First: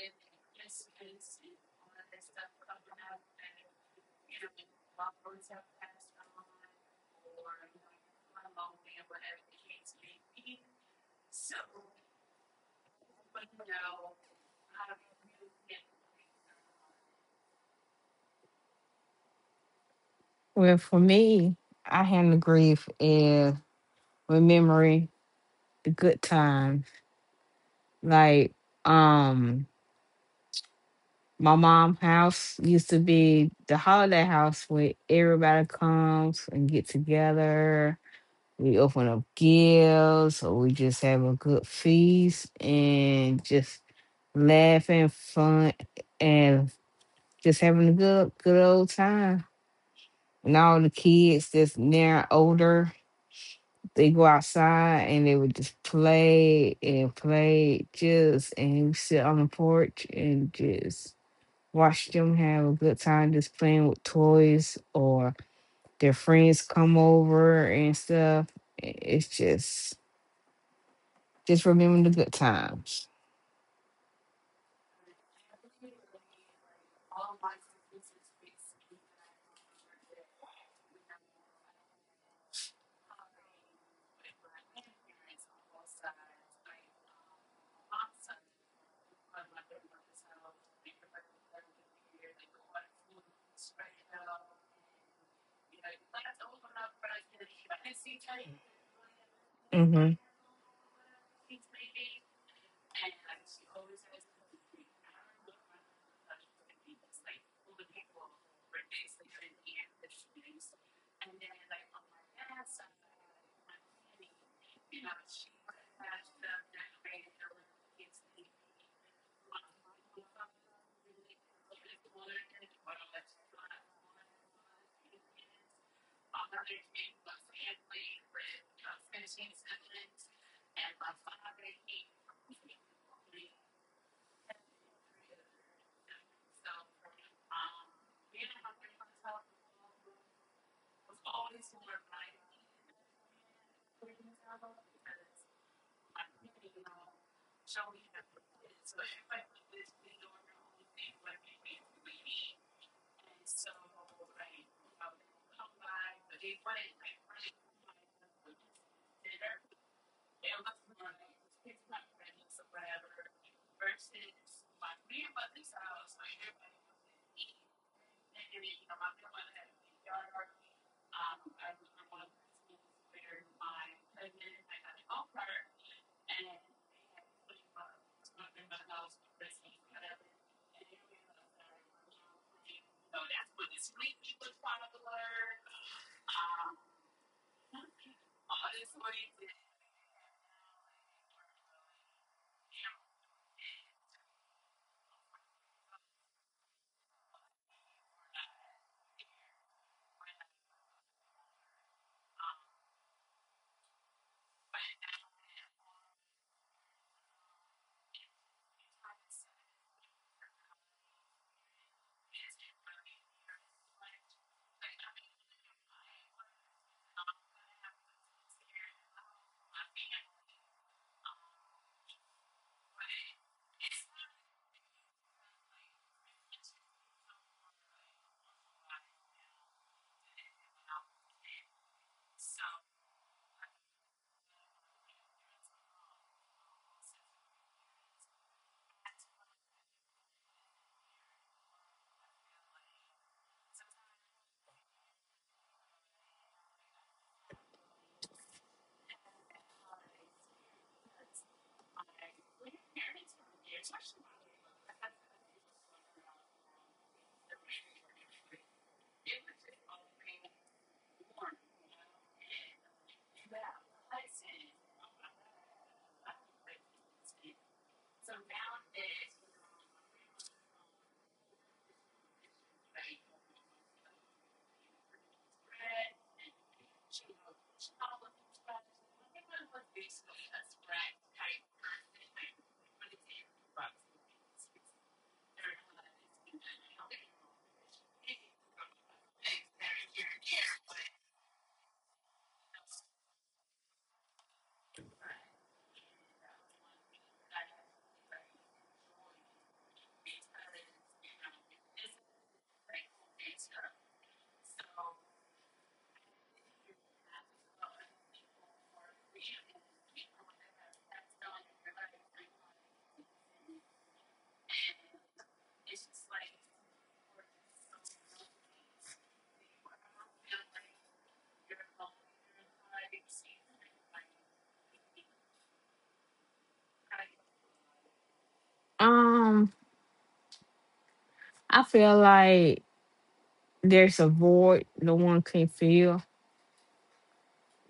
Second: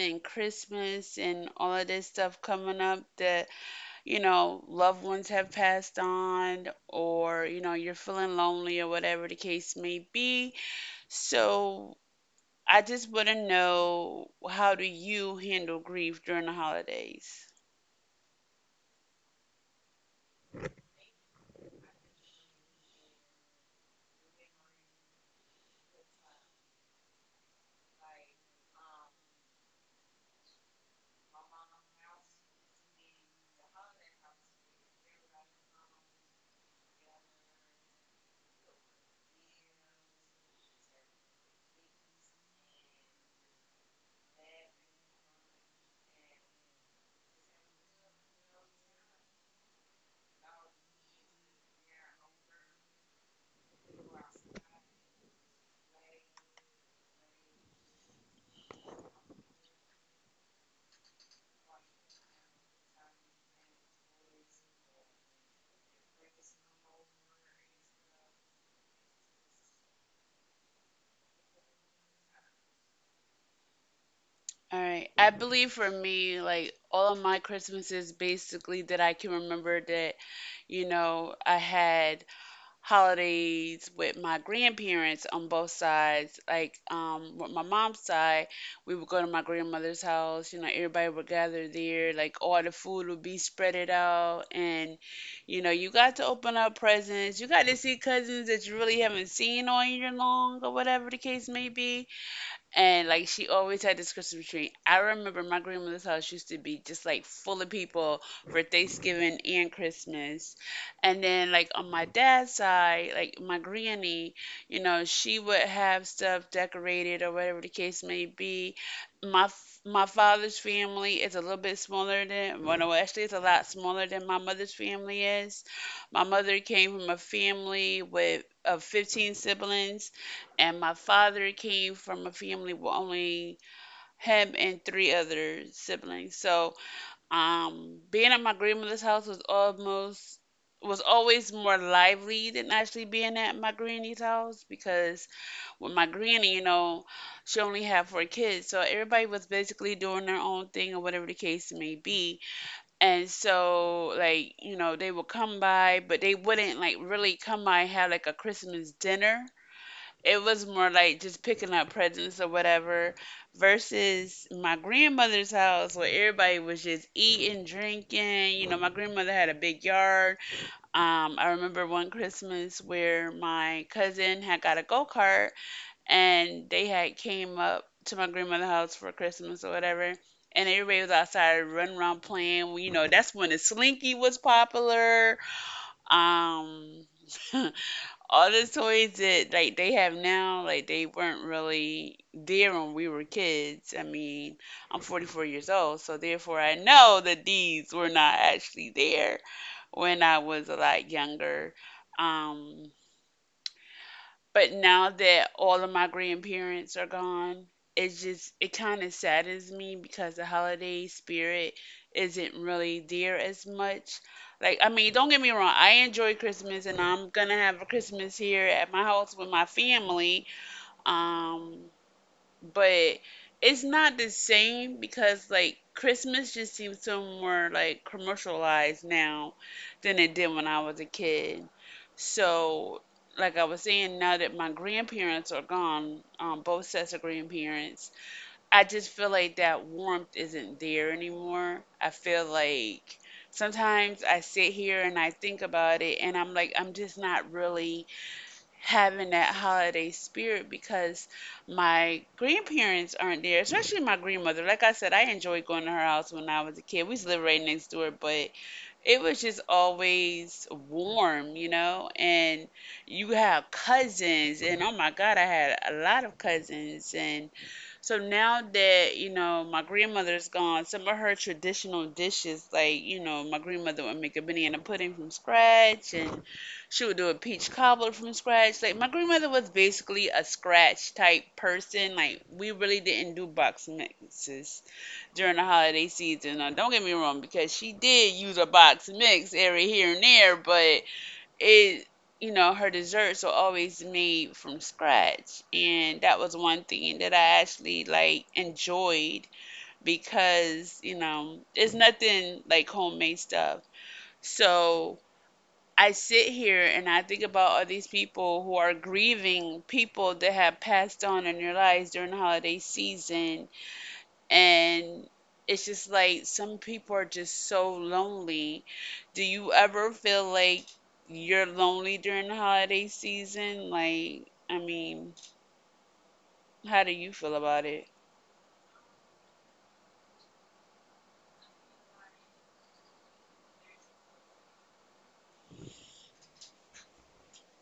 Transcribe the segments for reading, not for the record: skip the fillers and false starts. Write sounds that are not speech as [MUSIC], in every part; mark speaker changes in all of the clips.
Speaker 1: and Christmas and all of this stuff coming up, that, you know, loved ones have passed on, or, you know, you're feeling lonely, or whatever the case may be. So I just want to know, how do you handle grief during the holidays?
Speaker 2: Well, for me, I handle grief is remembering the good times. Like, um, my mom' house used to be the holiday house where everybody comes and get together. We open up gifts, or we just have a good feast and just laughing, fun, and just having a good, good old time. And all the kids that's now older, they go outside and they would just play and play just and we sit on the porch and just watch them have a good time just playing with toys or their friends come over and stuff. It's just remember the good times.
Speaker 1: All right. I believe for me, like all of my Christmases basically that I can remember that, you know, I had holidays with my grandparents on both sides. Like, with my mom's side, we would go to my grandmother's house, you know, everybody would gather there, like all the food would be spreaded out, and you know, you got to open up presents, you got to see cousins that you really haven't seen all year
Speaker 2: hmm
Speaker 1: long or whatever the case may be, and like she always had this Christmas tree. I remember my grandmother's house used to be just like full of people for Thanksgiving and Christmas. And then like on my dad's side, like my granny, you know, she would have stuff decorated or whatever the case may be. My father's family is a little bit smaller than, well no, actually it's a lot smaller than my mother's family is. My mother came from a family with of 15 siblings, and my father came from a family with only him and three other siblings. So, being at my grandmother's house was always more lively than actually being at my granny's house because with my granny, you know, she only had four kids, so everybody was basically doing their own thing or whatever the case may be. And so, like, you know, they would come by, but they wouldn't like really come by and have like a Christmas dinner. It was more like just picking up presents or whatever, versus my grandmother's house where everybody was just eating, drinking. You know, my grandmother had a big yard. I remember one Christmas where my cousin had got a go-kart, and they had came up to my grandmother's house for Christmas or whatever, and everybody was outside running around playing. You know, that's when the slinky was popular. um [LAUGHS] all the toys that like they have now, like they weren't really there when we were kids. I mean, I'm 44 years old, so therefore I know that these were not actually there when I was a lot younger. Um, but now that all of my grandparents are gone, it kind of saddens me because the holiday spirit isn't really there as much. Like, I mean, don't get me wrong, I enjoy Christmas, and I'm gonna have a Christmas here at my house with my family. Um, but it's not the same because like Christmas just seems so more like commercialized now than it did when I was a kid. So, like I was saying, now that my grandparents are gone, both sets of grandparents, I just feel like that warmth isn't there anymore. I feel like sometimes I sit here and I think about it, and I'm like, I'm just not really having that holiday spirit because my grandparents aren't there, especially my grandmother. Like I said, I enjoyed going to her house when I was a kid. We used to live right next door, but it was just always warm, you know? And you have cousins, and oh my God, I had a lot of cousins, and so now that, you know, my grandmother's gone, some of her traditional dishes, like, you know, my grandmother would make a banana pudding from scratch, and she would do a peach cobbler from scratch. Like, my grandmother was basically a scratch type person. Like, we really didn't do box mixes during the holiday season. Now, don't get me wrong, because she did use a box mix every here and there, but it, you know, her desserts are always made from scratch, and that was one thing that I actually like enjoyed because you know it's nothing like homemade stuff. So I sit here and I think about all these people who are grieving people that have passed on in their lives during the holiday season, and it's just like some people are just so lonely. Do you ever feel like you're lonely during the holiday season? Like, I mean, how do you feel about it?
Speaker 2: Um, I feel like there's a void no one can feel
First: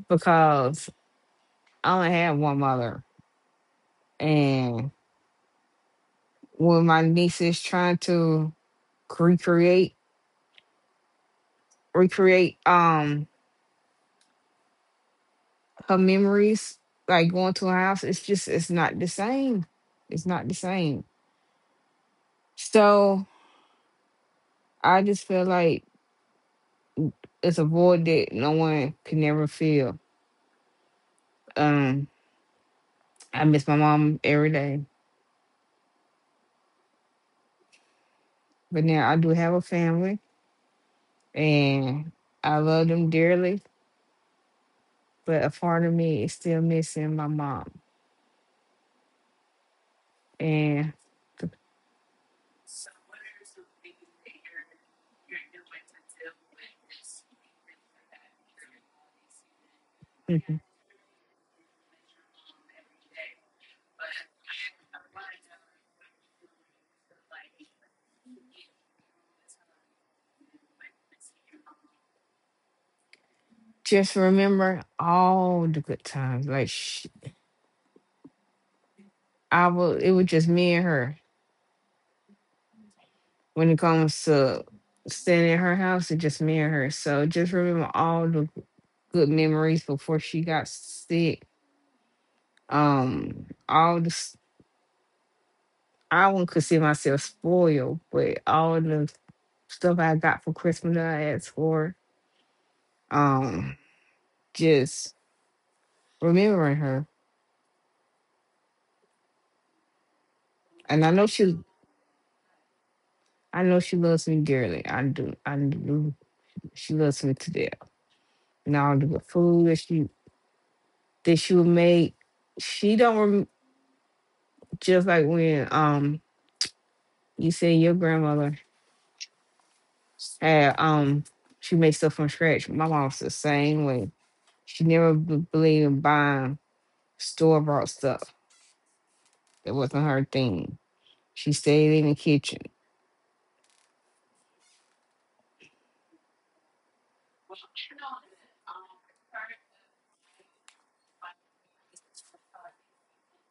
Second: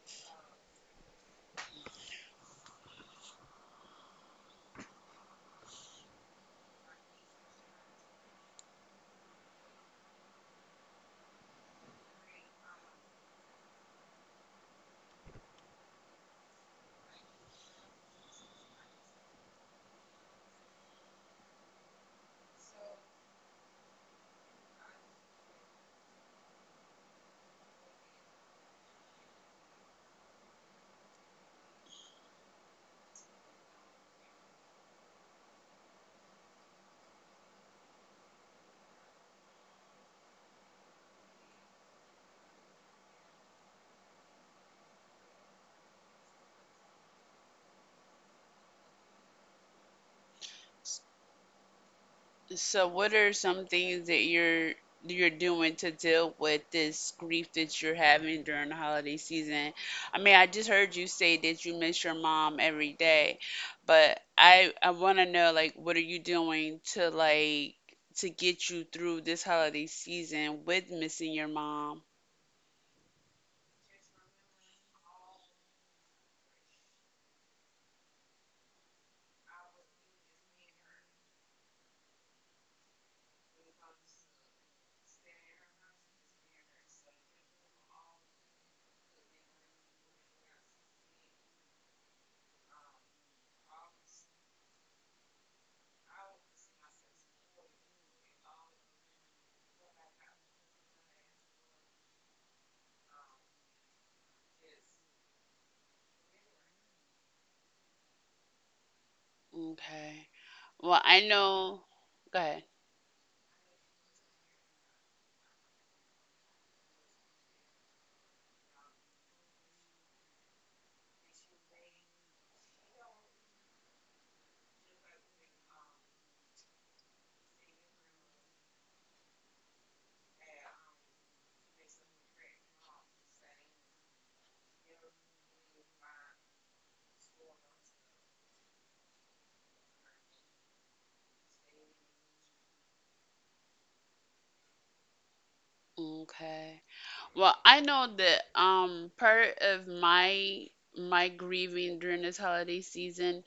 Speaker 2: because I only had one mother. And. When my niece is trying to recreate recreate her memories, like going to a house, it's just it's not the same, it's not the same. So I just feel like it's a void that no one can never fill. um I miss my mom every day, but now I do have a family and I love them dearly, but a part of me is still missing my mom. And
Speaker 1: So, what are some things that you're doing to deal with this grief that you're having during the holiday season? I mean, I just
Speaker 2: Mhm.
Speaker 1: heard you say that you miss your mom every day, but I want to know, like, what are you doing to like to get you through this holiday season with missing your mom?
Speaker 2: Just remember all the good times. Like sh I would, it was just me and her. When it comes to staying at her house, it's just me and her. So just remember all the good memories before she got sick. Um, all the s- I wouldn't consider myself spoiled, but all the stuff I got for Christmas that I asked for. Um, just remembering her,
Speaker 1: Okay. Well,
Speaker 2: and
Speaker 1: I know. Go ahead.
Speaker 2: I know she loves me dearly. I do, I do. She loves me to death. Now the food that she would make, she don't rem- just like when you say your grandmother had she makes stuff from scratch. My mom's the same way. She never b- believed in buying store bought stuff. It wasn't her thing. She stayed in the kitchen.
Speaker 1: Okay. Well, I know that part of my grieving during this holiday season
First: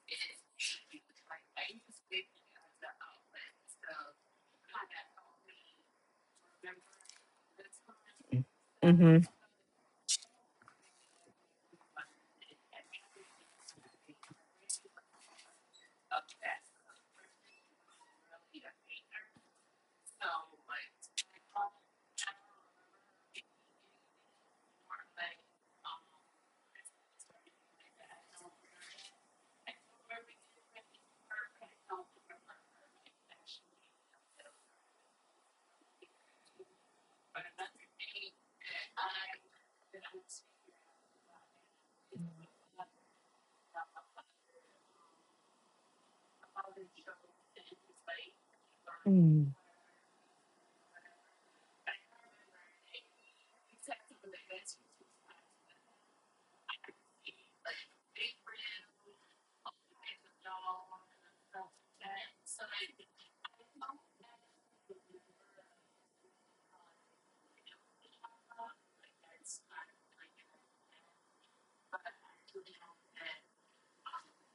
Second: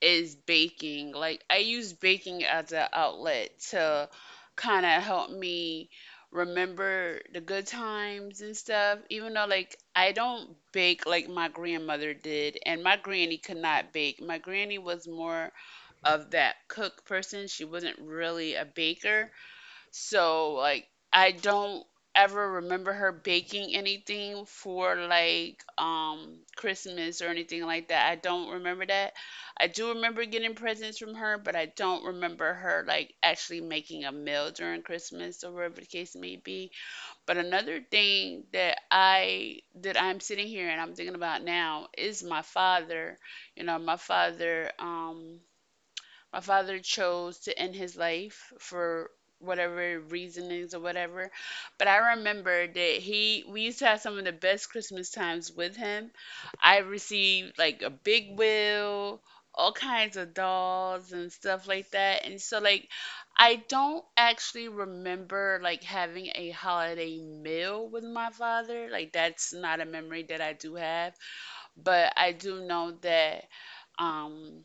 Speaker 1: is baking. Like, I use baking as an outlet to kind of help me remember the good times and stuff.
Speaker 2: hmm.
Speaker 1: Even though like I don't bake like my grandmother did, and my granny could not bake. My granny was more of that cook person. She wasn't really a baker. So like I don't ever remember her baking anything for like Christmas or anything like that. I don't remember that. I do remember getting presents from her, but I don't remember her like actually making a meal during Christmas or whatever the case may be. But another thing that I'm sitting here and I'm thinking about now is my father. You know, my father chose to end his life for
Speaker 2: Mm.
Speaker 1: whatever reasonings or whatever. But I remember that he we used to have some of the best Christmas times with him. I received like a big wheel, all kinds of dolls and stuff like that. And so like I don't actually remember like having a holiday meal with my father. Like that's not a memory that I do have, but I do know that um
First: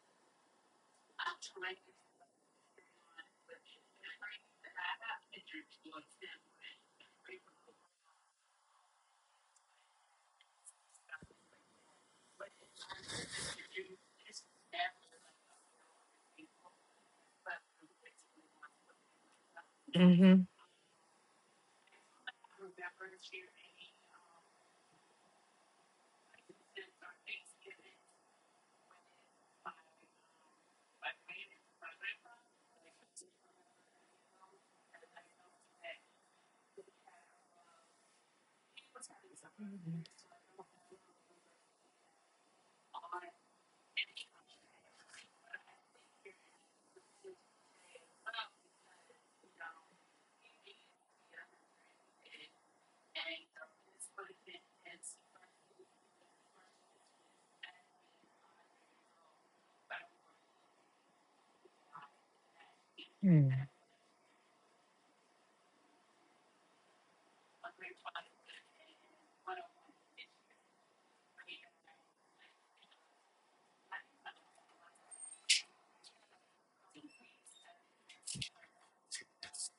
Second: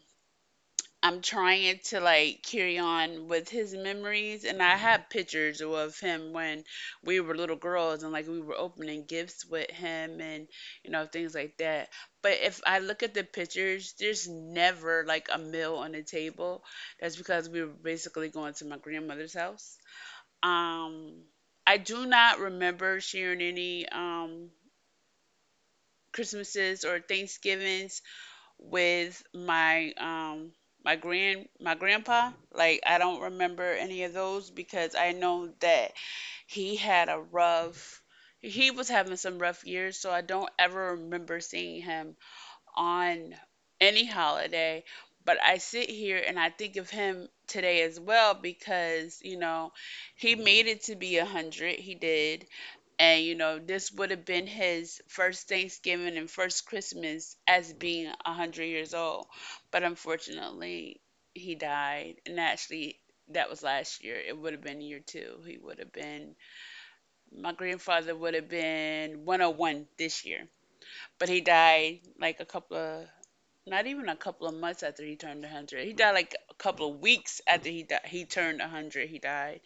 Speaker 1: I'm trying to like carry on with his memories, and I have pictures of him when we were little girls, and like we were opening gifts with him and you know things like that. But if I look at the pictures, there's never like a meal on the table. That's because we were basically going to my grandmother's house.
Speaker 2: Mm-hmm.
Speaker 1: Um, I do not remember sharing any Christmases or Thanksgivings with my my grand my grandpa. Like, I don't remember any of those because I know that he had a rough he was having some rough years, so I don't ever remember seeing him on any holiday. But I sit here and I think of him today as well because you know he made it to be 100, he did. And, you know, this would have been his first Thanksgiving and first Christmas as being 100 years old. But unfortunately, he died. And actually, that
Speaker 2: Mm-hmm.
Speaker 1: was last year. It would have been year two. He would have been, my grandfather would have been 101 this year. But he died like not even a couple of months after he turned 100. He died like a couple of weeks after he turned 100. He died.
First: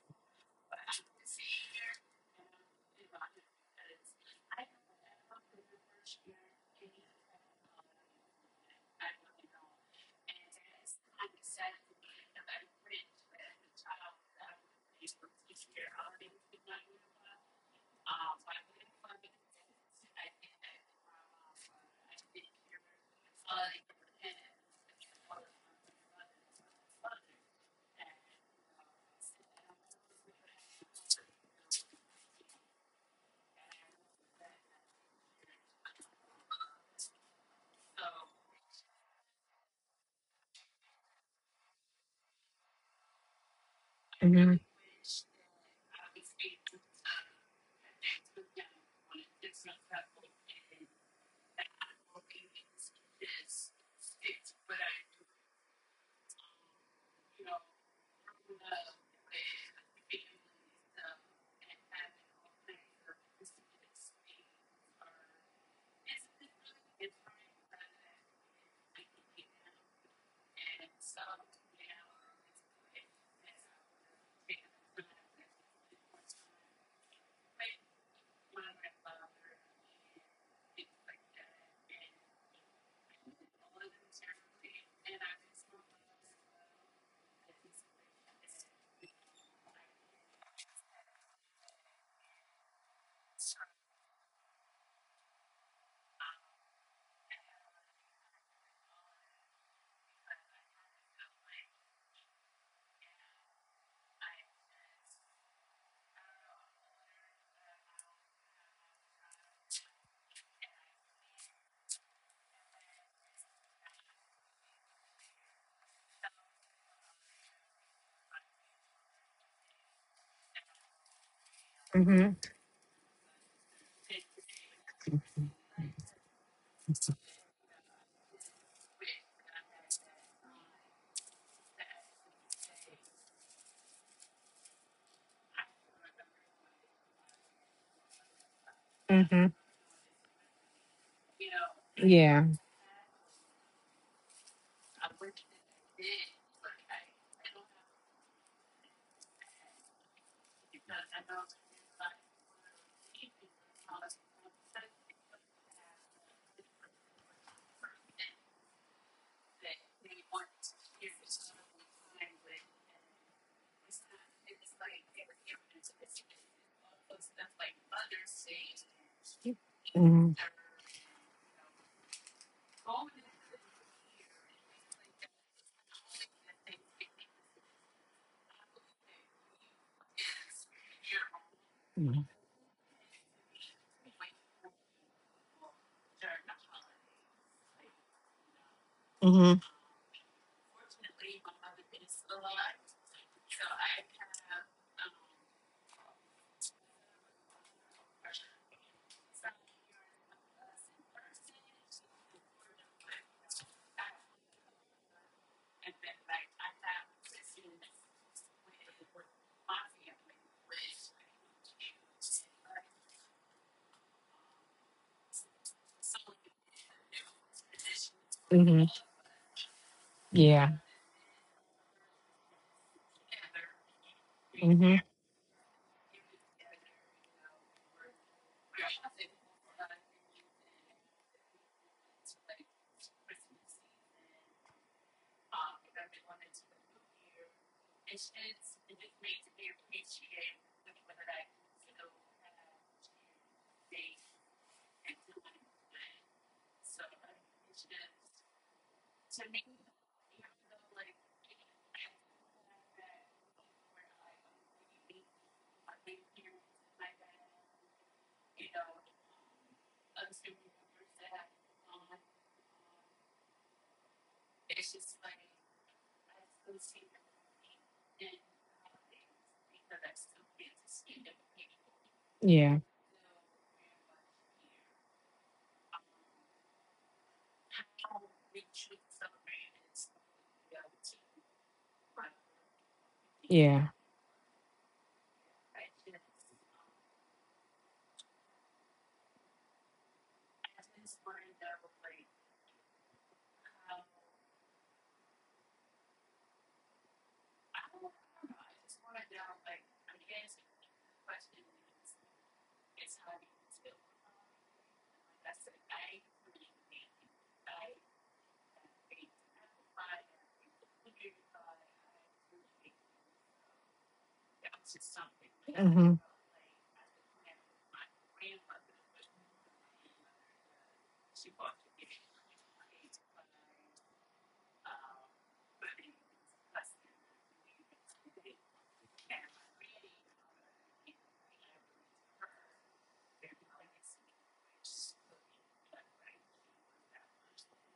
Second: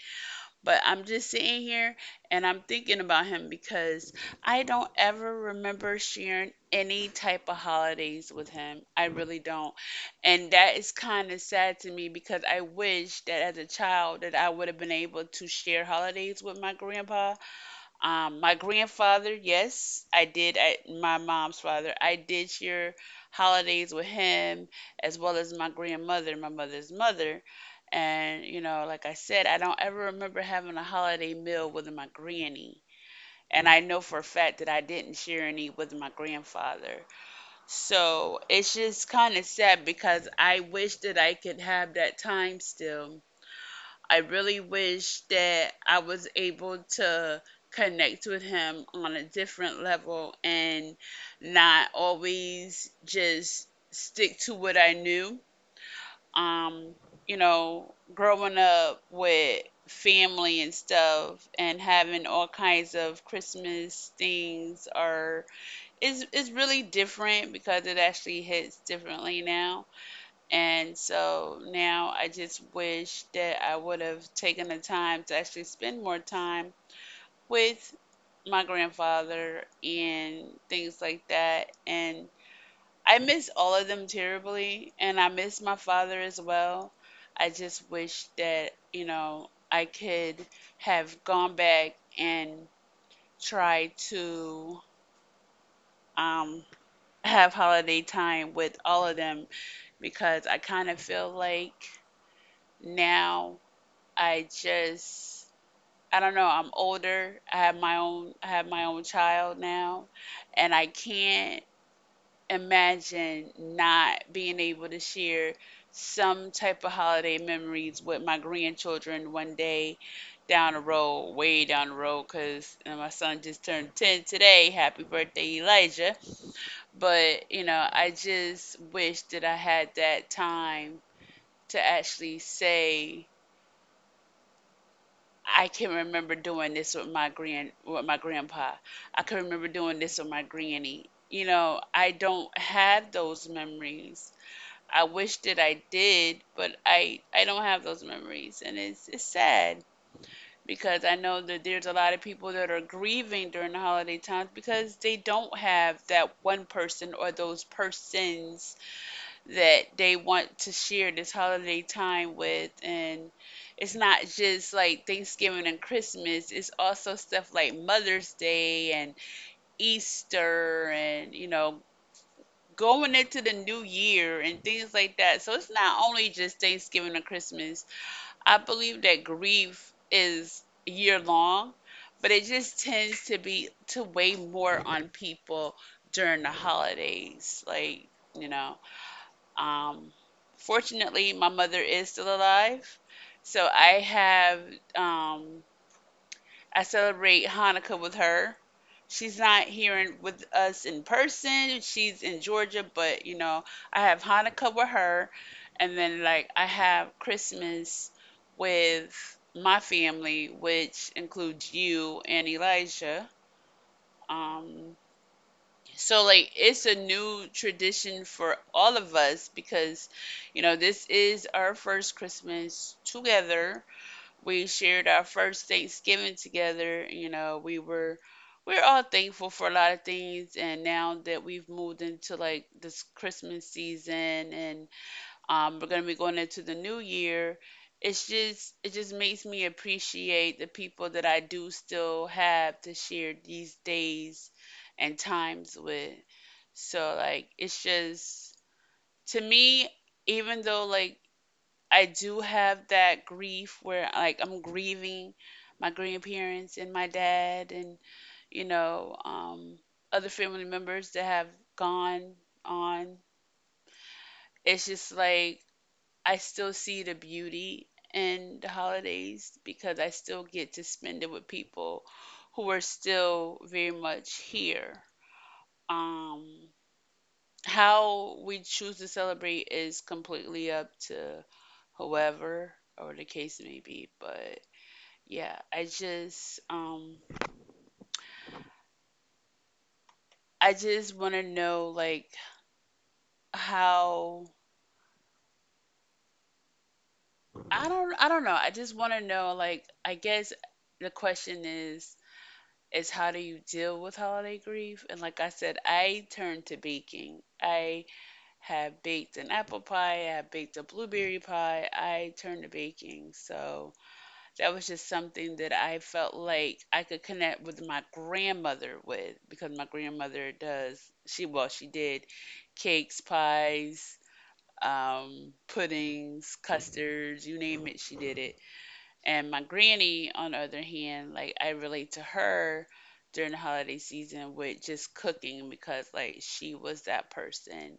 Speaker 1: But I'm just sitting here and I'm thinking about him because I don't ever remember sharing any type of holidays with him. I really don't. And that is kind of sad to me because I wish that as a child that I would have been able to share holidays with my grandpa. My grandfather, yes, I did. At my mom's father, I did share holidays with him, as well as my grandmother, my mother's mother. And you know, like I said, I don't ever remember having a holiday meal with my granny. And I know for a fact that I didn't share any with my grandfather. So it's just kind of sad because I wish that I could have that time still. I really wish that I was able to connect with him on a different level and not always just stick to what I knew. Um, you know, growing up with family and stuff and having all kinds of Christmas things are is really different because it actually hits differently now. And so now I just wish that I would have taken the time to actually spend more time with my grandfather and things like that. And I miss all of them terribly, and I miss my father as well. I just wish that, you know, I could have gone back and tried to um, have holiday time with all of them because I kind of feel like now I just I don't know, I'm older. I have my own I have my own child now, and I can't imagine not being able to share some type of holiday memories with my grandchildren one day down the road, way down the road,
Speaker 2: Mm-hmm.
Speaker 1: cuz my son just turned 10 today. Happy birthday, Elijah. But, you know, I just wish that I had that time to actually say I can remember doing this with my grandpa. I can
Speaker 2: Mm-hmm.
Speaker 1: remember doing this with my granny. You know, I don't
Speaker 2: Yeah.
Speaker 1: have those memories. I wish that I did, but I don't have those memories, and it's sad because I know that there's a lot of people that are grieving during the holiday times because they don't have that one person or those persons that they want to share this holiday time with. And it's not just like Thanksgiving and Christmas, it's also stuff like Mother's Day and
Speaker 2: Mm-hmm.
Speaker 1: Easter and, you know, going into the new year and things like that. So it's not only just Thanksgiving and Christmas. I believe that grief is year long, but it just tends to weigh more on people during the holidays, like, you know.
Speaker 2: Mm-hmm.
Speaker 1: Um, Fortunately, my mother is still alive, so I have, um, I celebrate Hanukkah with her. She's not here in, with us in person. She's in Georgia, but, you know, I have Hanukkah with her, and then like I have Christmas with my family, which includes you and Elijah. Um, so like it's a new tradition for
Speaker 2: Hmm.
Speaker 1: all of us because, you know,
Speaker 2: Yeah.
Speaker 1: this is our first Christmas together. We
Speaker 2: Mm-hmm.
Speaker 1: shared our first Thanksgiving together. You know, we're all thankful for a lot of things, and now that we've moved into like this Christmas season and, we're going to be going into the new year. It just makes me appreciate the people that I do still have to share these days and times with. So like it's just, to me, even though like I do have that grief where like I'm grieving my grandparents and my dad and, you know, other family members that have gone on. It's just like I still see the beauty in the holidays because I still get to spend it with people who are
Speaker 2: Yeah.
Speaker 1: still very much here. Um, how we choose to celebrate is completely up to whoever, or the case may
Speaker 2: Yeah.
Speaker 1: be, but yeah, I just, I just want to know, like, how. I don't know. I just want to know, like, I guess the question is how do you deal with holiday grief? And like I said, I turned to baking. I have baked an apple pie, I have baked a blueberry pie, I turned to baking. So that was just something that I
Speaker 2: Mm-hmm.
Speaker 1: felt like I could connect with my grandmother with because my grandmother does, she, well, she did cakes, pies, puddings, custards, you name it, she did it. And my granny, on the other hand, like I relate to her during the holiday season with just cooking because like she was that person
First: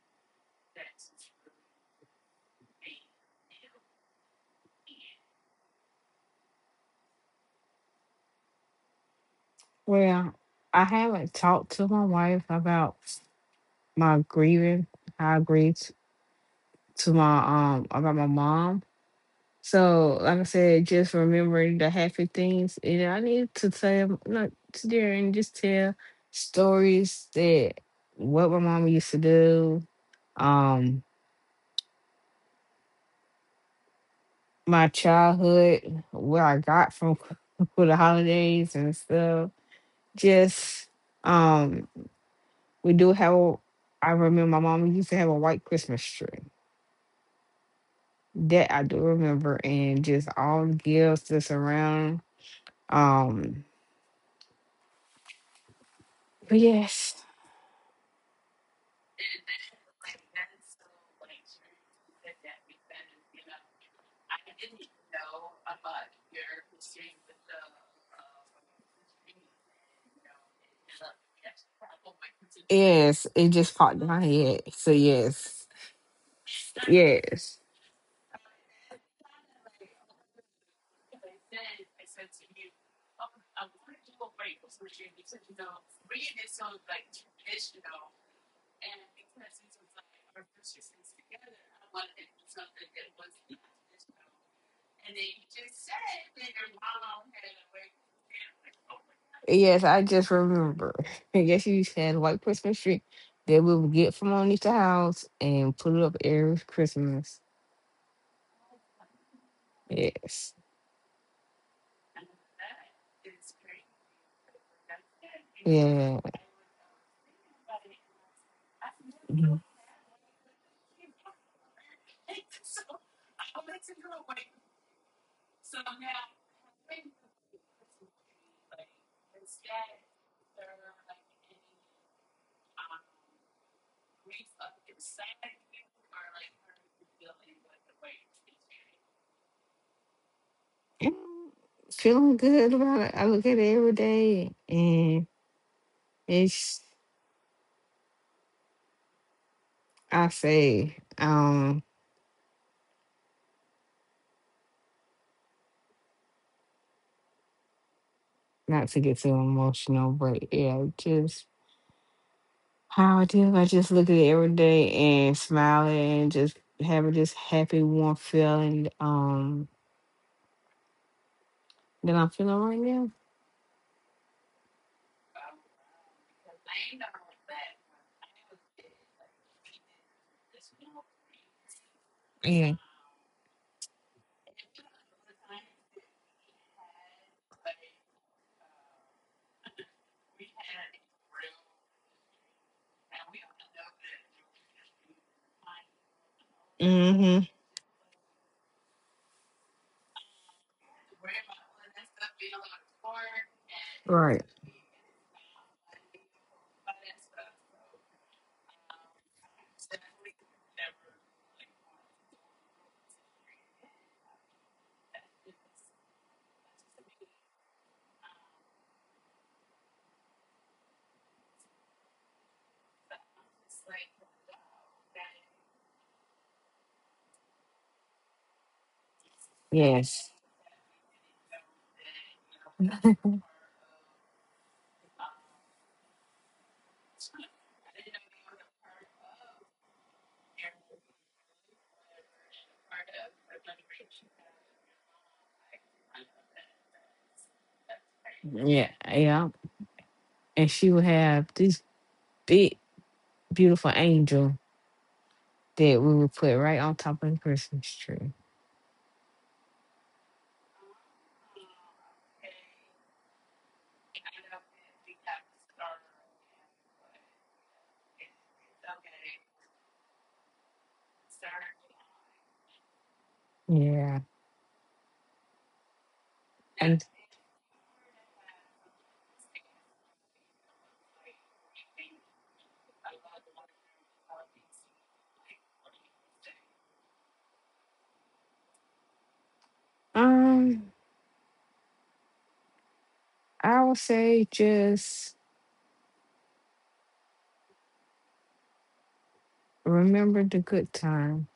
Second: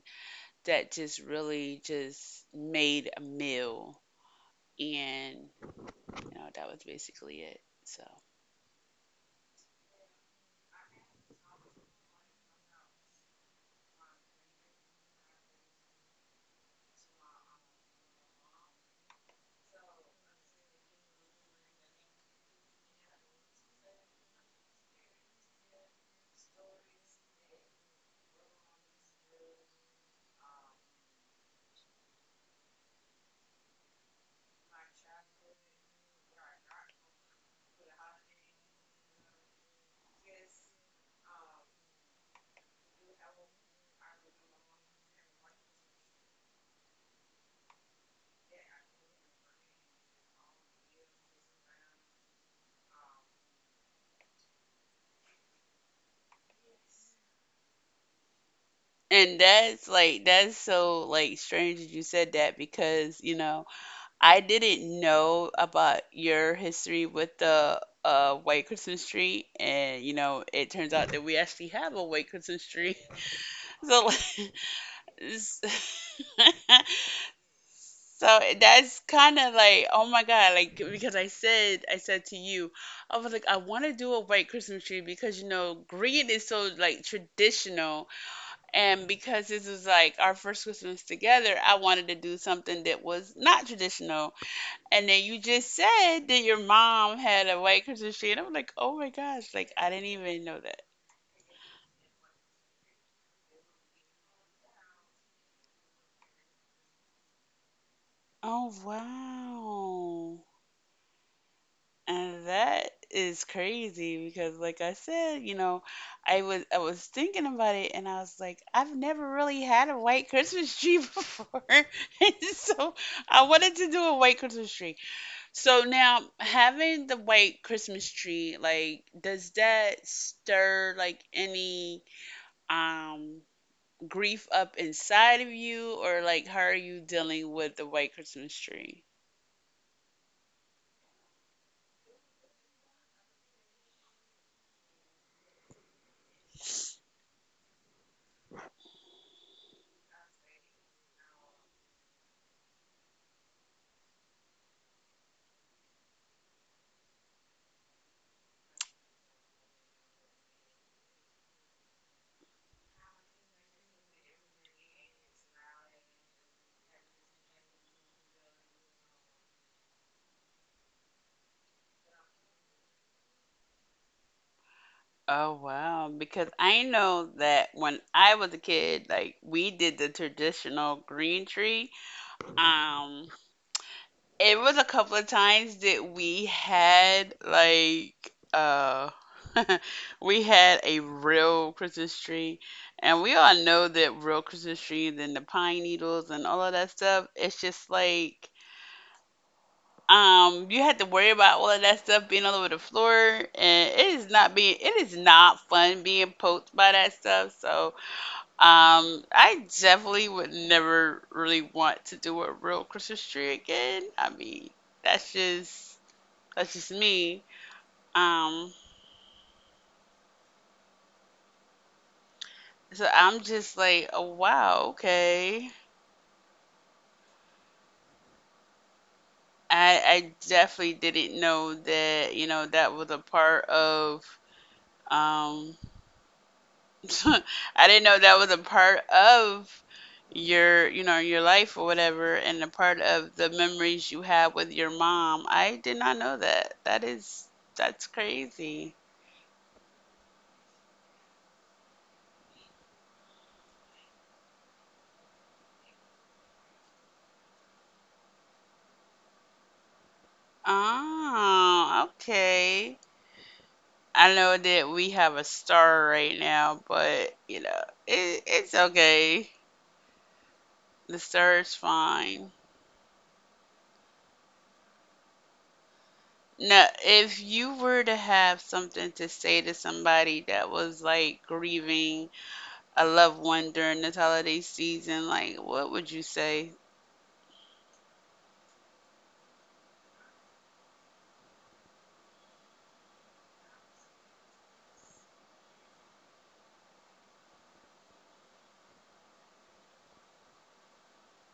Speaker 1: that just really just made a meal, and, you know, that was basically it. So,
Speaker 2: Well, I haven't talked to my wife about my grieving. I grieved to my about my mom. So like I said, just remembering the happy things, and I need to tell not to there and just tell stories that what my mom used to do, um, my childhood, where I got from [LAUGHS] for the holidays and stuff. Just um, we do have. I remember my mom used to have a white Christmas tree. That I do remember, and just all the gifts that's around. Um, but yes,
Speaker 1: and that's like, that's so like strange that you said that because, you know, I didn't know about your history with the white Christmas tree, and you know it turns out that we actually have a white Christmas tree.
Speaker 2: yes, it just popped
Speaker 1: So,
Speaker 2: in my head. So
Speaker 1: like,
Speaker 2: yes,
Speaker 1: [LAUGHS]
Speaker 2: yes,
Speaker 1: so that's kind of like, oh my God, like because I said to you, I was like, I want to do a white Christmas tree because, you know, green is so like traditional, and because this was like our first Christmas together, I wanted to do something that was not traditional. And then you just said that your mom had a white Christmas tree, and I'm like, oh my gosh, like
Speaker 2: yes,
Speaker 1: I
Speaker 2: I
Speaker 1: didn't
Speaker 2: just
Speaker 1: even know that.
Speaker 2: remember. [LAUGHS] I guess you had a white Christmas tree that we would get from underneath the house and put it up every Christmas.
Speaker 1: Oh
Speaker 2: Yes.
Speaker 1: wow. And that is crazy because like I said, you
Speaker 2: Yeah.
Speaker 1: know, I was thinking about it, and I was like, I've
Speaker 2: Mhm.
Speaker 1: never really had a white Christmas tree [LAUGHS] before. [LAUGHS] And so I wanted to do a white Christmas tree. So now having the white Christmas tree, like, does that stir like any um grief up inside of you, or like how are you dealing with the white Christmas tree?
Speaker 2: Mm, feeling good about it. I look at it every day and it's I say, not to get too emotional, but yeah, just how I do, I just look at it every day and smile and just having this happy warm feeling that I'm feeling right now.
Speaker 1: Oh wow, because I know that when I was a kid, like we did the traditional green tree.
Speaker 2: Yeah.
Speaker 1: Um, it was a couple of times that we had like [LAUGHS] we had a real Christmas tree, and we all know that real Christmas trees and the pine needles and all of that stuff,
Speaker 2: Mm-hmm.
Speaker 1: it's just like, you had to worry about all of that stuff being all over the floor, and it is
Speaker 2: Right.
Speaker 1: not being it is not fun being poked by that stuff. So, I definitely would never really want to do a real Christmas tree again. I mean, that's just that's just me. Um, so I'm just like, oh, wow, okay. I
Speaker 2: Yes.
Speaker 1: definitely didn't know that, you know, that was a part of, um [LAUGHS] I didn't know that was a part of your, you know, your life or whatever, and a part of the memories you have with your mom. I did not know that. That is, that's
Speaker 2: Yeah.
Speaker 1: crazy.
Speaker 2: Yeah. And she would have this big, beautiful angel that we would put right on top of the Christmas tree.
Speaker 1: Oh, okay. I know that we have a star right now, but, you know, it, it's okay. The star is fine.
Speaker 2: Yeah.
Speaker 1: Now,
Speaker 2: And
Speaker 1: if you were to have something to say to somebody that was like grieving a loved one during this holiday season, like what would you say?
Speaker 2: Um, I would say just remember the good times,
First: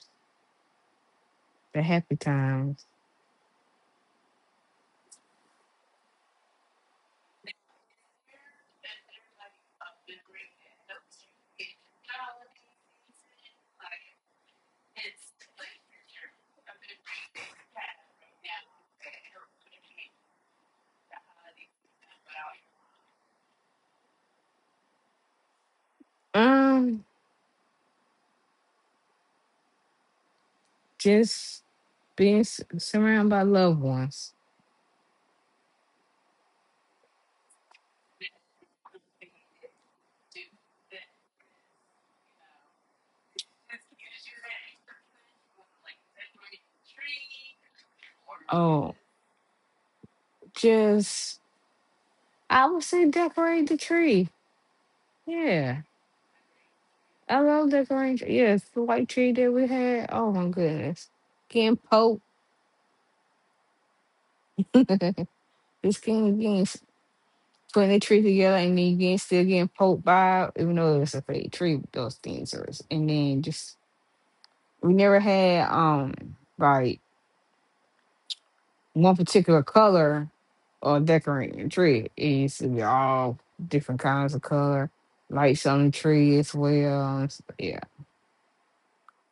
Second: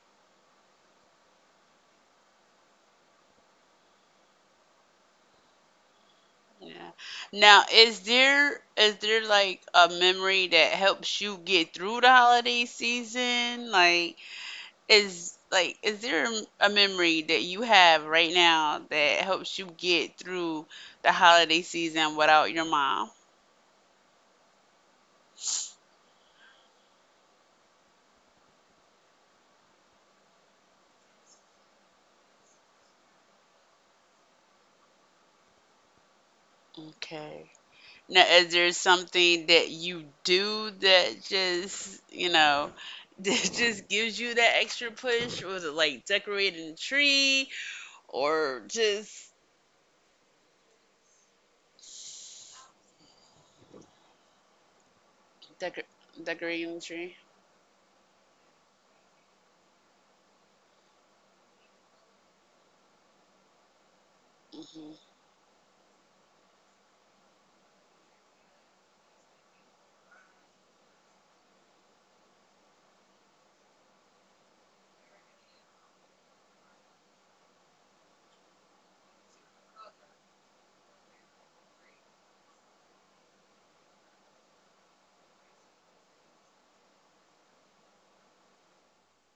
Speaker 2: the happy times.
Speaker 1: Yeah. Now, is there like a memory that helps you get through the holiday season? Like is there a memory that you have right now that helps you get through the holiday season without your mom?
Speaker 2: Um, just being surrounded by loved ones.
Speaker 1: Okay. Now, is there something that you do that just, you know, [LAUGHS] that just gives you that extra push? Was it like decorating a tree, or
Speaker 2: Oh,
Speaker 1: just
Speaker 2: just I would say decorate the tree.
Speaker 1: decor
Speaker 2: Yeah,
Speaker 1: decorating a tree?
Speaker 2: I love decorating. Yes, the white tree that we had. Oh my goodness, getting poked.
Speaker 1: Hmm.
Speaker 2: [LAUGHS] just getting getting putting the tree together and then getting still getting poked by, even though it was a fake tree, those things are, and then just we never had like one particular color or decorating the tree. It used to be all different kinds of color, lights on the tree as well. Yeah.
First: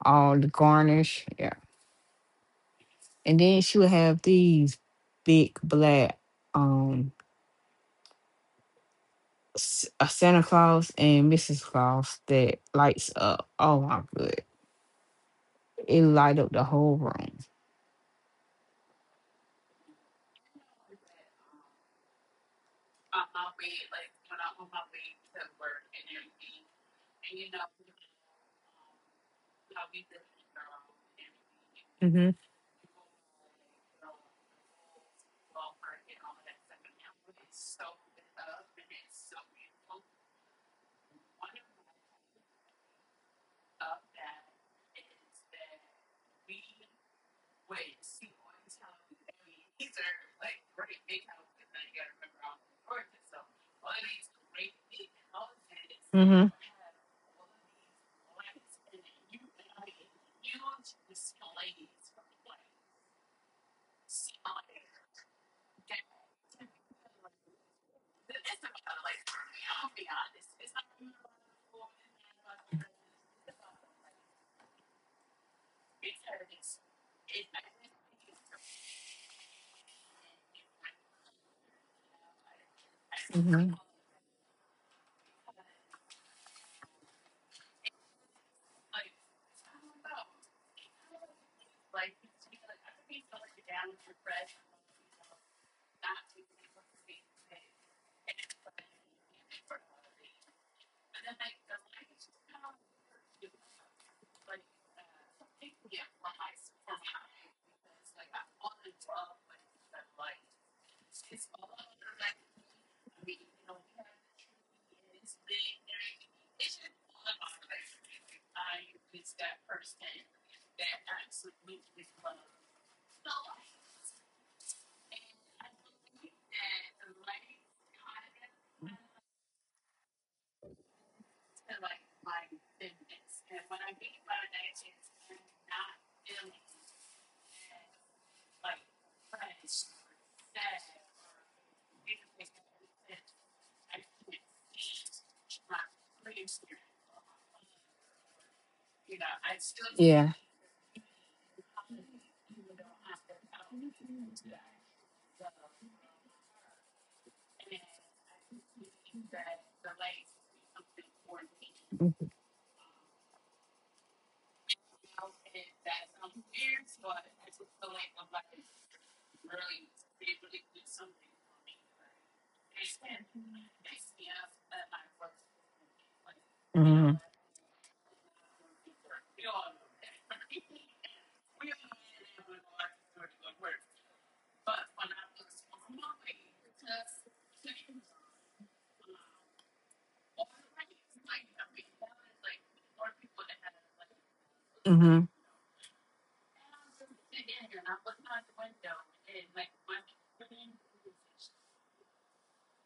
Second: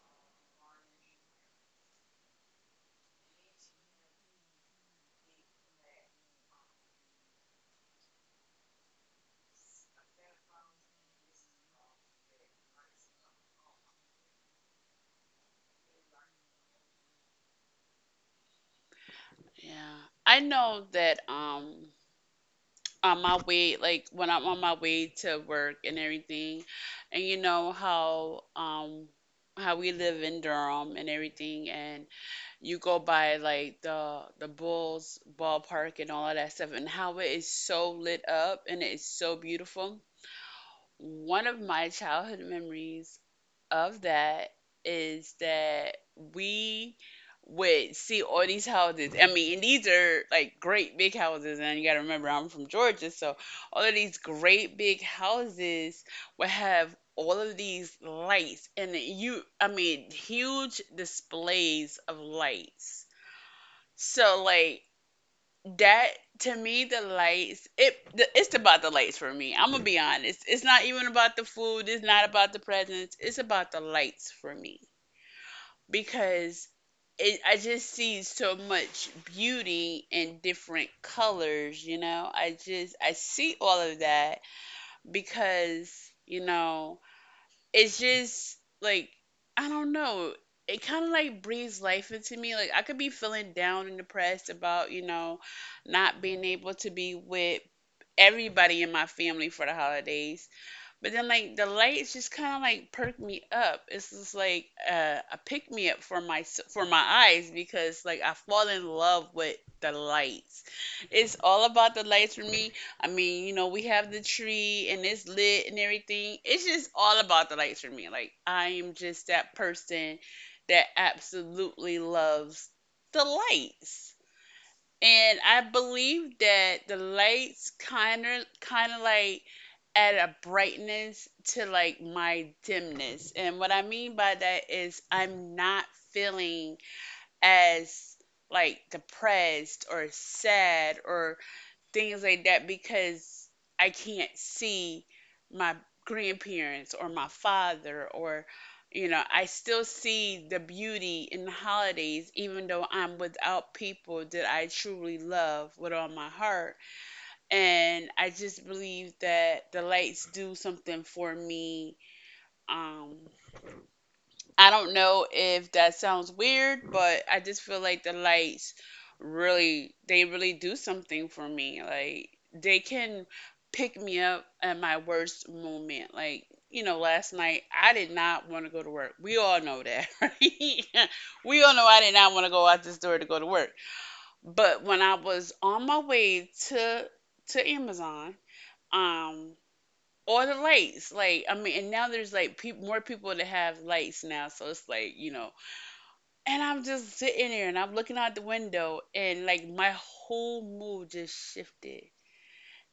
Speaker 2: All the garnish. Yeah. And then she would have these big black um a Santa Claus and Mrs. Claus that lights up. Oh my goodness, it light up the whole room.
Speaker 1: Yeah. I know that, on my way, like when I'm on my way to work and everything, and you know how, how we live in Durham and everything, and
Speaker 2: Mhm.
Speaker 1: you go by like the Bulls ballpark and all of that stuff, and how it is so lit up and it is so beautiful. One of my childhood memories of that is that we would see all these houses. I mean, and these are like great big houses, and you got to remember I'm from Georgia, so all of these great big houses would
Speaker 2: Mhm.
Speaker 1: have all of these lights, and you, I mean, huge displays of lights, so like that, to me, the lights it the, it's about the lights for me. I'm gonna be honest. It's not even about the food. It's not about the presents. It's about the lights for me because I just see so much beauty in different colors. You know, I see
Speaker 2: Mhm.
Speaker 1: all of that because, you know, it's just like, I don't know. It kind of like breathes life into me. Like I could be feeling down and depressed about, you know, not being able to be with everybody in my family for the holidays, but then like the lights just kind of like perk me up. It's just like a pick me up for my eyes because like I fall in love with the lights. It's all about the lights for me. I mean, you know, we have the tree and it's lit and everything. It's just all about the lights for me. Like I am just that person that absolutely loves the lights. And I believe that the lights kind of like add a brightness to like my dimness. And what I mean by that is I'm not feeling as like depressed or sad or things like that because I can't see my grandparents or my father or, you know, I still
Speaker 2: Yeah.
Speaker 1: see the beauty in the holidays even though I'm without people that I truly love with all my heart, and I just believe that the lights do something for me, um I don't know if that sounds weird, but I just feel like the lights really they really do something for me. Like they can pick me up at my worst moment. Like, you know, last night I did not want to go to work. We all know that, [LAUGHS] right? We all know I did not want to go out this door to go to work. But when I was on my way to Amazon, um all the lights, like, I mean, and now there's like peop more people that have lights now, so it's
Speaker 2: Mhm.
Speaker 1: like, you
Speaker 2: Mhm.
Speaker 1: know, and I'm just sitting there and I'm looking out the window, and like my whole mood just shifted.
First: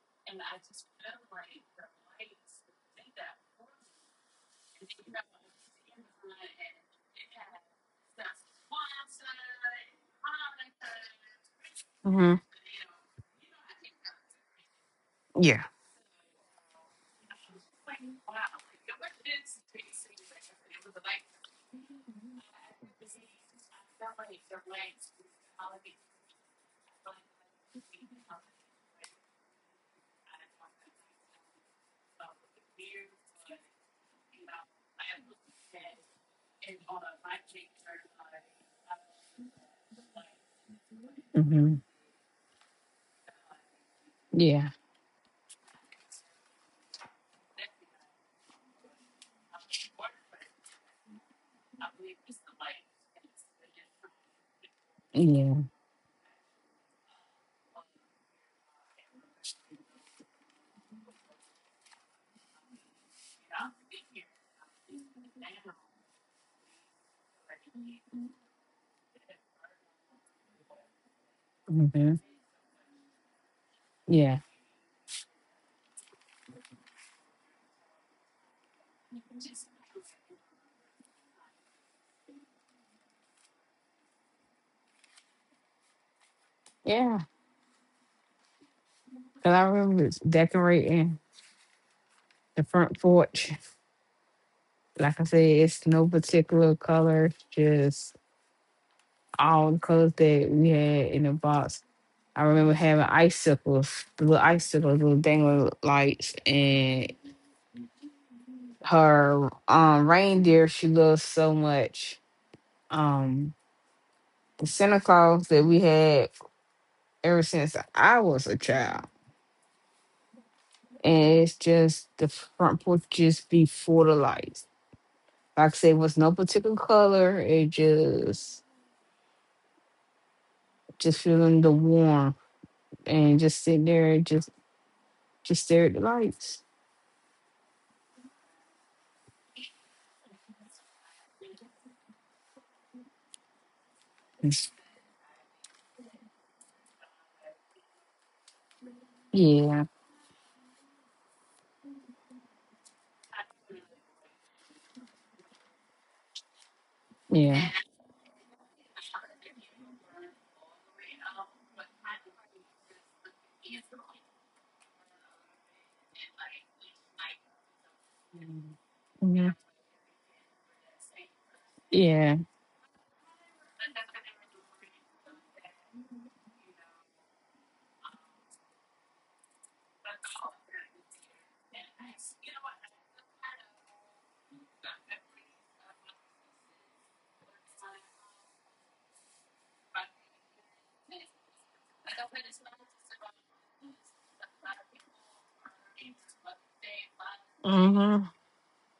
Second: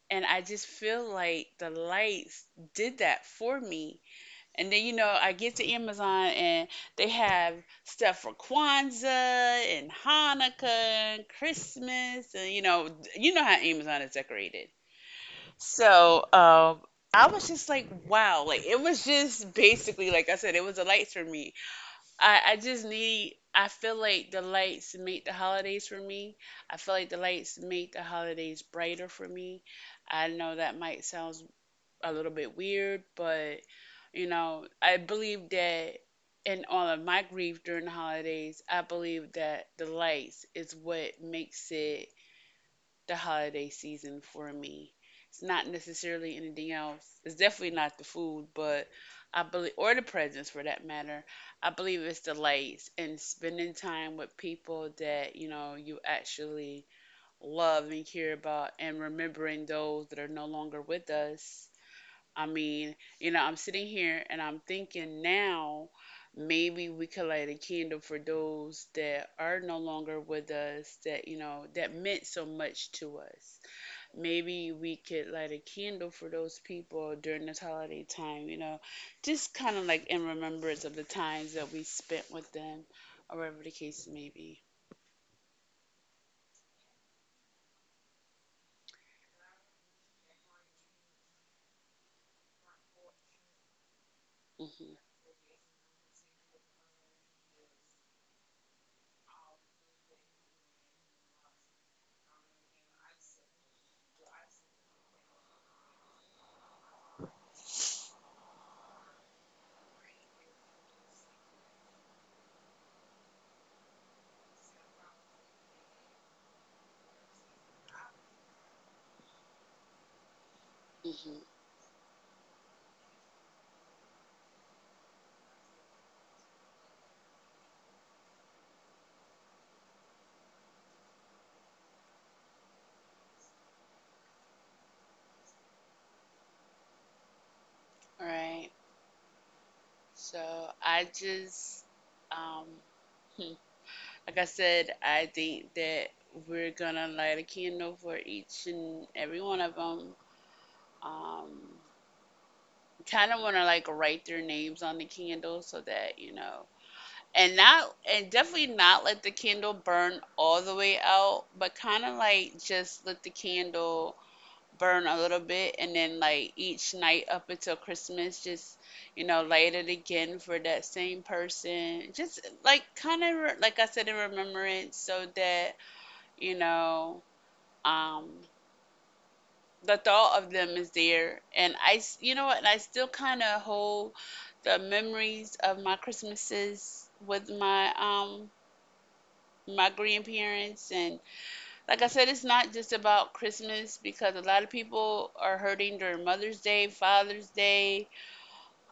Speaker 1: And I just feel like the lights did that for me. And then, I get to Amazon and they have stuff for Kwanzaa and Hanukkah and Christmas, and you know how Amazon is decorated.
Speaker 2: Yeah.
Speaker 1: So, I was just like, wow, like it was just basically like I said, it was the lights for me. I just need, I feel like the lights make the holidays for me. I feel like the lights make the holidays brighter for me. I know that might sound a little bit weird, but I believe that in all of my grief during the holidays, I believe that the lights is what makes
Speaker 2: Mhm.
Speaker 1: it the holiday season for
Speaker 2: Yeah.
Speaker 1: me. It's not necessarily anything else. It's definitely not the food, but I believe, or the presents for that matter. I believe it's the lights and spending time with people that you
Speaker 2: Yeah.
Speaker 1: know you actually love and care about, and remembering those that are no longer with us. I mean, I'm sitting here and I'm thinking now maybe we could light a candle for those that are no longer with us, that that
Speaker 2: Mhm.
Speaker 1: meant so much to us.
Speaker 2: Yeah,
Speaker 1: Maybe we could light a candle for those people during this holiday time, just kind of like in remembrance of the times that we spent with them, or whatever the case may be.
Speaker 2: yeah. Cause I remember decorating the front porch.
Speaker 1: Hmm.
Speaker 2: Like I said, it's no particular color, it's just all the colors that we had in the box. I remember having icicles, the little icicles, little dangling lights, and her reindeer she loves so much. Um, the Santa Claus that we had ever since I was a child, and
Speaker 1: Hmm.
Speaker 2: it's just the front porch just be full of lights. Like I said, it was no particular color. It just feeling the warmth and just sitting there and just stare at the lights.
Speaker 1: All right. So I just, um, hmm, like I
Speaker 2: It's-
Speaker 1: said, I think that we're gonna light a candle for each and every one of
Speaker 2: Yeah,
Speaker 1: them. Um, Kind of want to like write their names on the candle so that, and
Speaker 2: yeah,
Speaker 1: not, and definitely not let the candle burn all the way out, but kind of like just let the candle burn a little bit, and then like each night up until Christmas, just
Speaker 2: yeah,
Speaker 1: light it again for that same person,
Speaker 2: yeah.
Speaker 1: just like, kind of like I said, in remembrance, so that you know um the thought of them is there. And you know what and I still kind of hold the memories of my Christmases with my grandparents. And like I said, it's not just about Christmas, because a lot of people are hurting during Mother's Day, Father's Day.
Speaker 2: Mm-hmm.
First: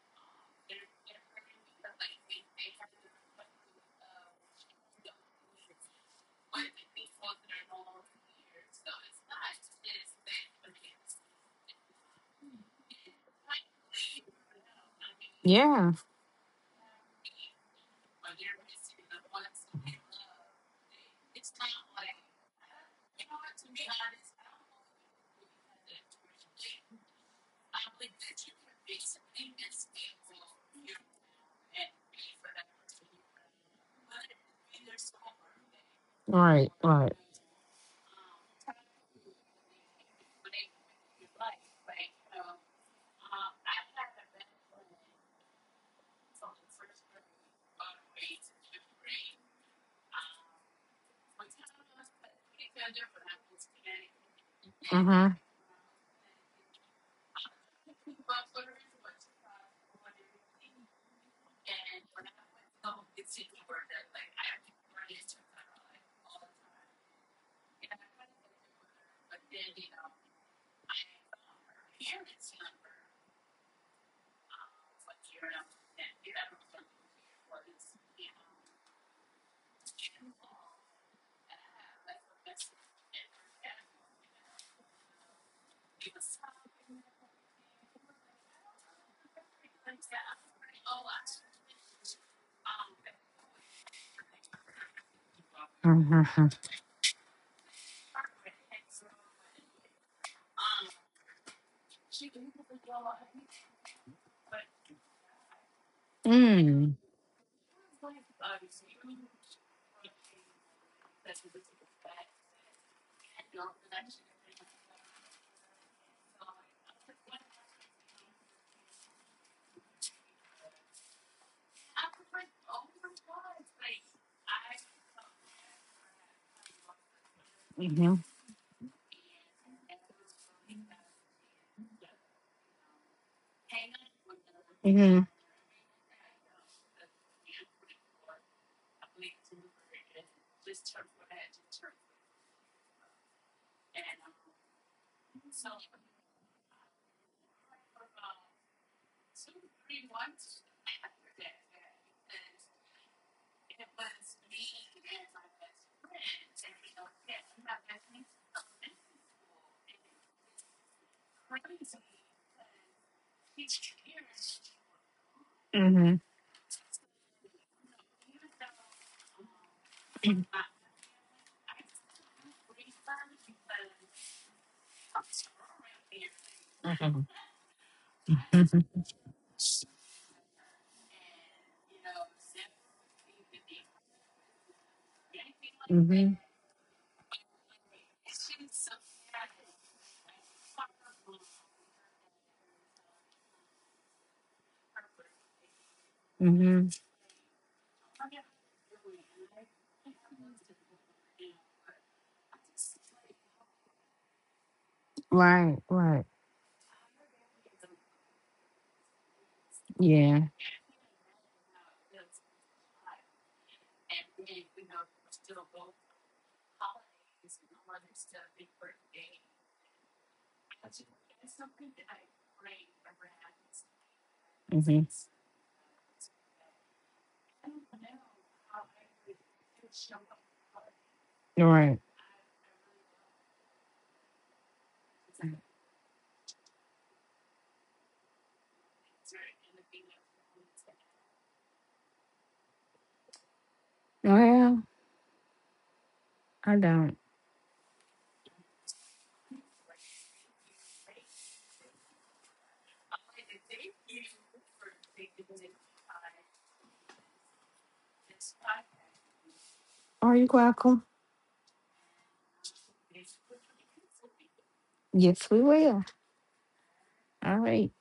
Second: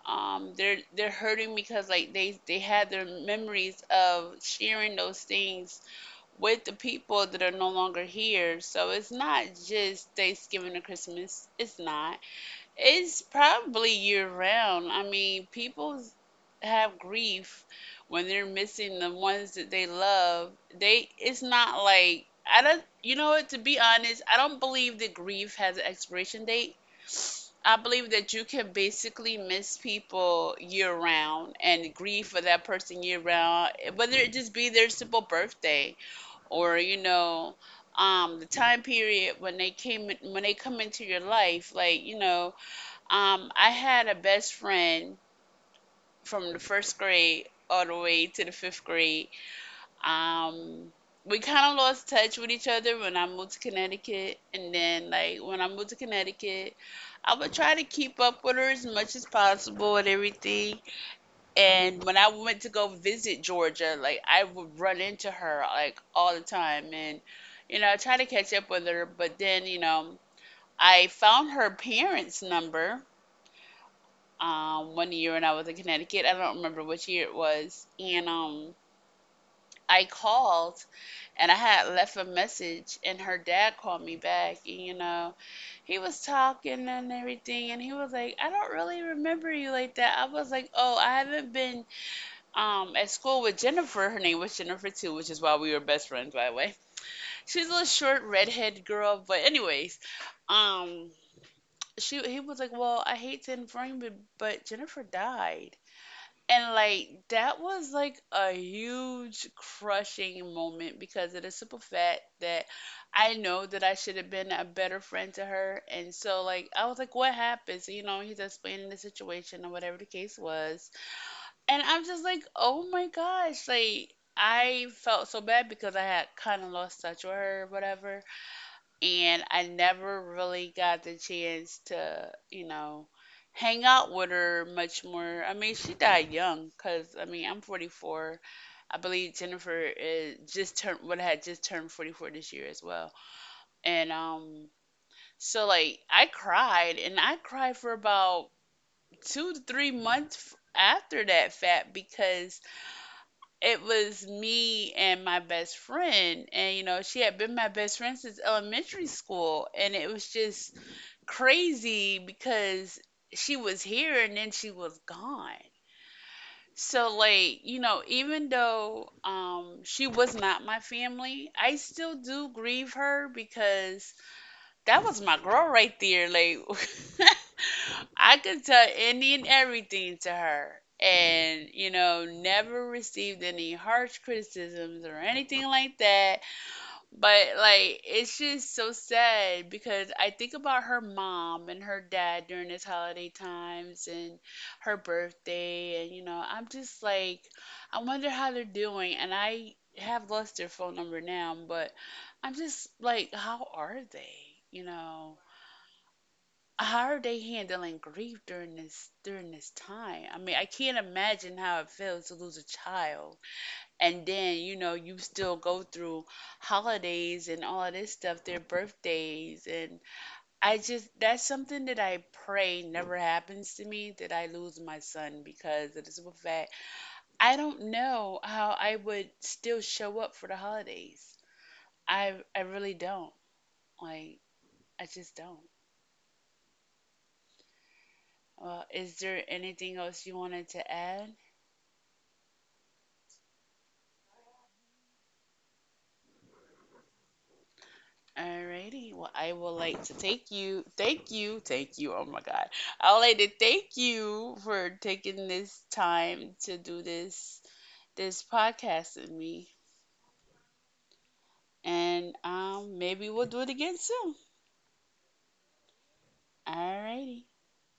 Speaker 1: They're hurting because like they had their memories of sharing those things with the people that are no longer here. So it's not just Thanksgiving or Christmas, it's not, it's probably year round. I mean,
Speaker 2: Yeah.
Speaker 1: people have grief when they're missing the ones that they love. They, it's not like I don't, you know what to be honest, I don't believe that grief has an expiration date. I believe that you can basically miss people year round and grieve for that person year round, whether it just be their simple birthday,
Speaker 2: Right.
Speaker 1: or
Speaker 2: Right.
Speaker 1: the time period when they came when they come into your life. I had a best friend from the first grade all the way to the fifth grade. Um, we kind of lost touch with each other when I moved to Connecticut. And then,
Speaker 2: Mm-hmm.
Speaker 1: like, when I moved to Connecticut, I would try to keep up with her as much as possible and everything. And when I went to go visit Georgia, like, I would run into her, like, all the time. And, you know, I tried to catch up with her, but then, I found her parents' number one year when I was in Connecticut. I don't remember which year it was. And I called and I had left a message, and her dad called me back. And, you know, he was talking and everything. And he was like, I don't really remember you like that. I was like, oh, I haven't been at school with Jennifer. Her name was Jennifer, too, which is why we were best
Speaker 2: Mhm.
Speaker 1: friends, by the way. She's a little short, redhead girl. But, anyways, um, she he was like, "Well, I hate to inform you, but Jennifer died." And
Speaker 2: Mm.
Speaker 1: like that was like a huge crushing moment because of the simple fact that I know that I should have been a better friend to her. And so like I was like, what happens? You know, he's explaining the situation or whatever the case was. And I'm just like, oh my gosh, like I felt so bad because I had kind of lost touch with her, or
Speaker 2: Mhm.
Speaker 1: whatever, and I never really got the chance to, you know, hang out with her much
Speaker 2: Mhm.
Speaker 1: more. I mean, she died young, because I mean, I'm 44. I believe Jennifer is just turned, would had just turned 44 this year as well. And so like I cried, and I cried for about 2 to 3 months after that fact, because it was me and my best friend, and you know she had been my best friend since elementary school, and it was just crazy because she was here and then she was gone.
Speaker 2: Mhm.
Speaker 1: So like, you know, even though she was not my family, I still do grieve her, because that was my girl right there. Like
Speaker 2: Mhm.
Speaker 1: [LAUGHS] I could tell any and everything to her, and you know, never received any harsh criticisms or anything like
Speaker 2: Mhm.
Speaker 1: that. But like it's just so sad because I think about her mom and her dad during this holiday times and her birthday, and you know, I'm
Speaker 2: Mhm.
Speaker 1: just like, I wonder how they're doing, and I have lost their phone number now, but I'm just like, how are they? You know,
Speaker 2: Right, right.
Speaker 1: how are they handling grief during this time?
Speaker 2: Yeah.
Speaker 1: I mean, I can't imagine how it feels to lose a child, and then you know you still go through holidays and all this stuff, their birthdays. And I just that's something that I pray never happens to me, that I lose my
Speaker 2: Mhm.
Speaker 1: son, because of the simple fact I don't know how I would still show up for the holidays.
Speaker 2: Right.
Speaker 1: I really don't, like, I just don't. Well, is there anything else you wanted to add?
Speaker 2: Well, I don't.
Speaker 1: Alrighty. Well, I will like to thank you, thank you, thank you. Oh my God. I would like to thank you for taking this time to do this podcast with me.
Speaker 2: Are you welcome?
Speaker 1: And maybe we'll do it again soon.
Speaker 2: Yes, we will.
Speaker 1: Alrighty.
Speaker 2: All right.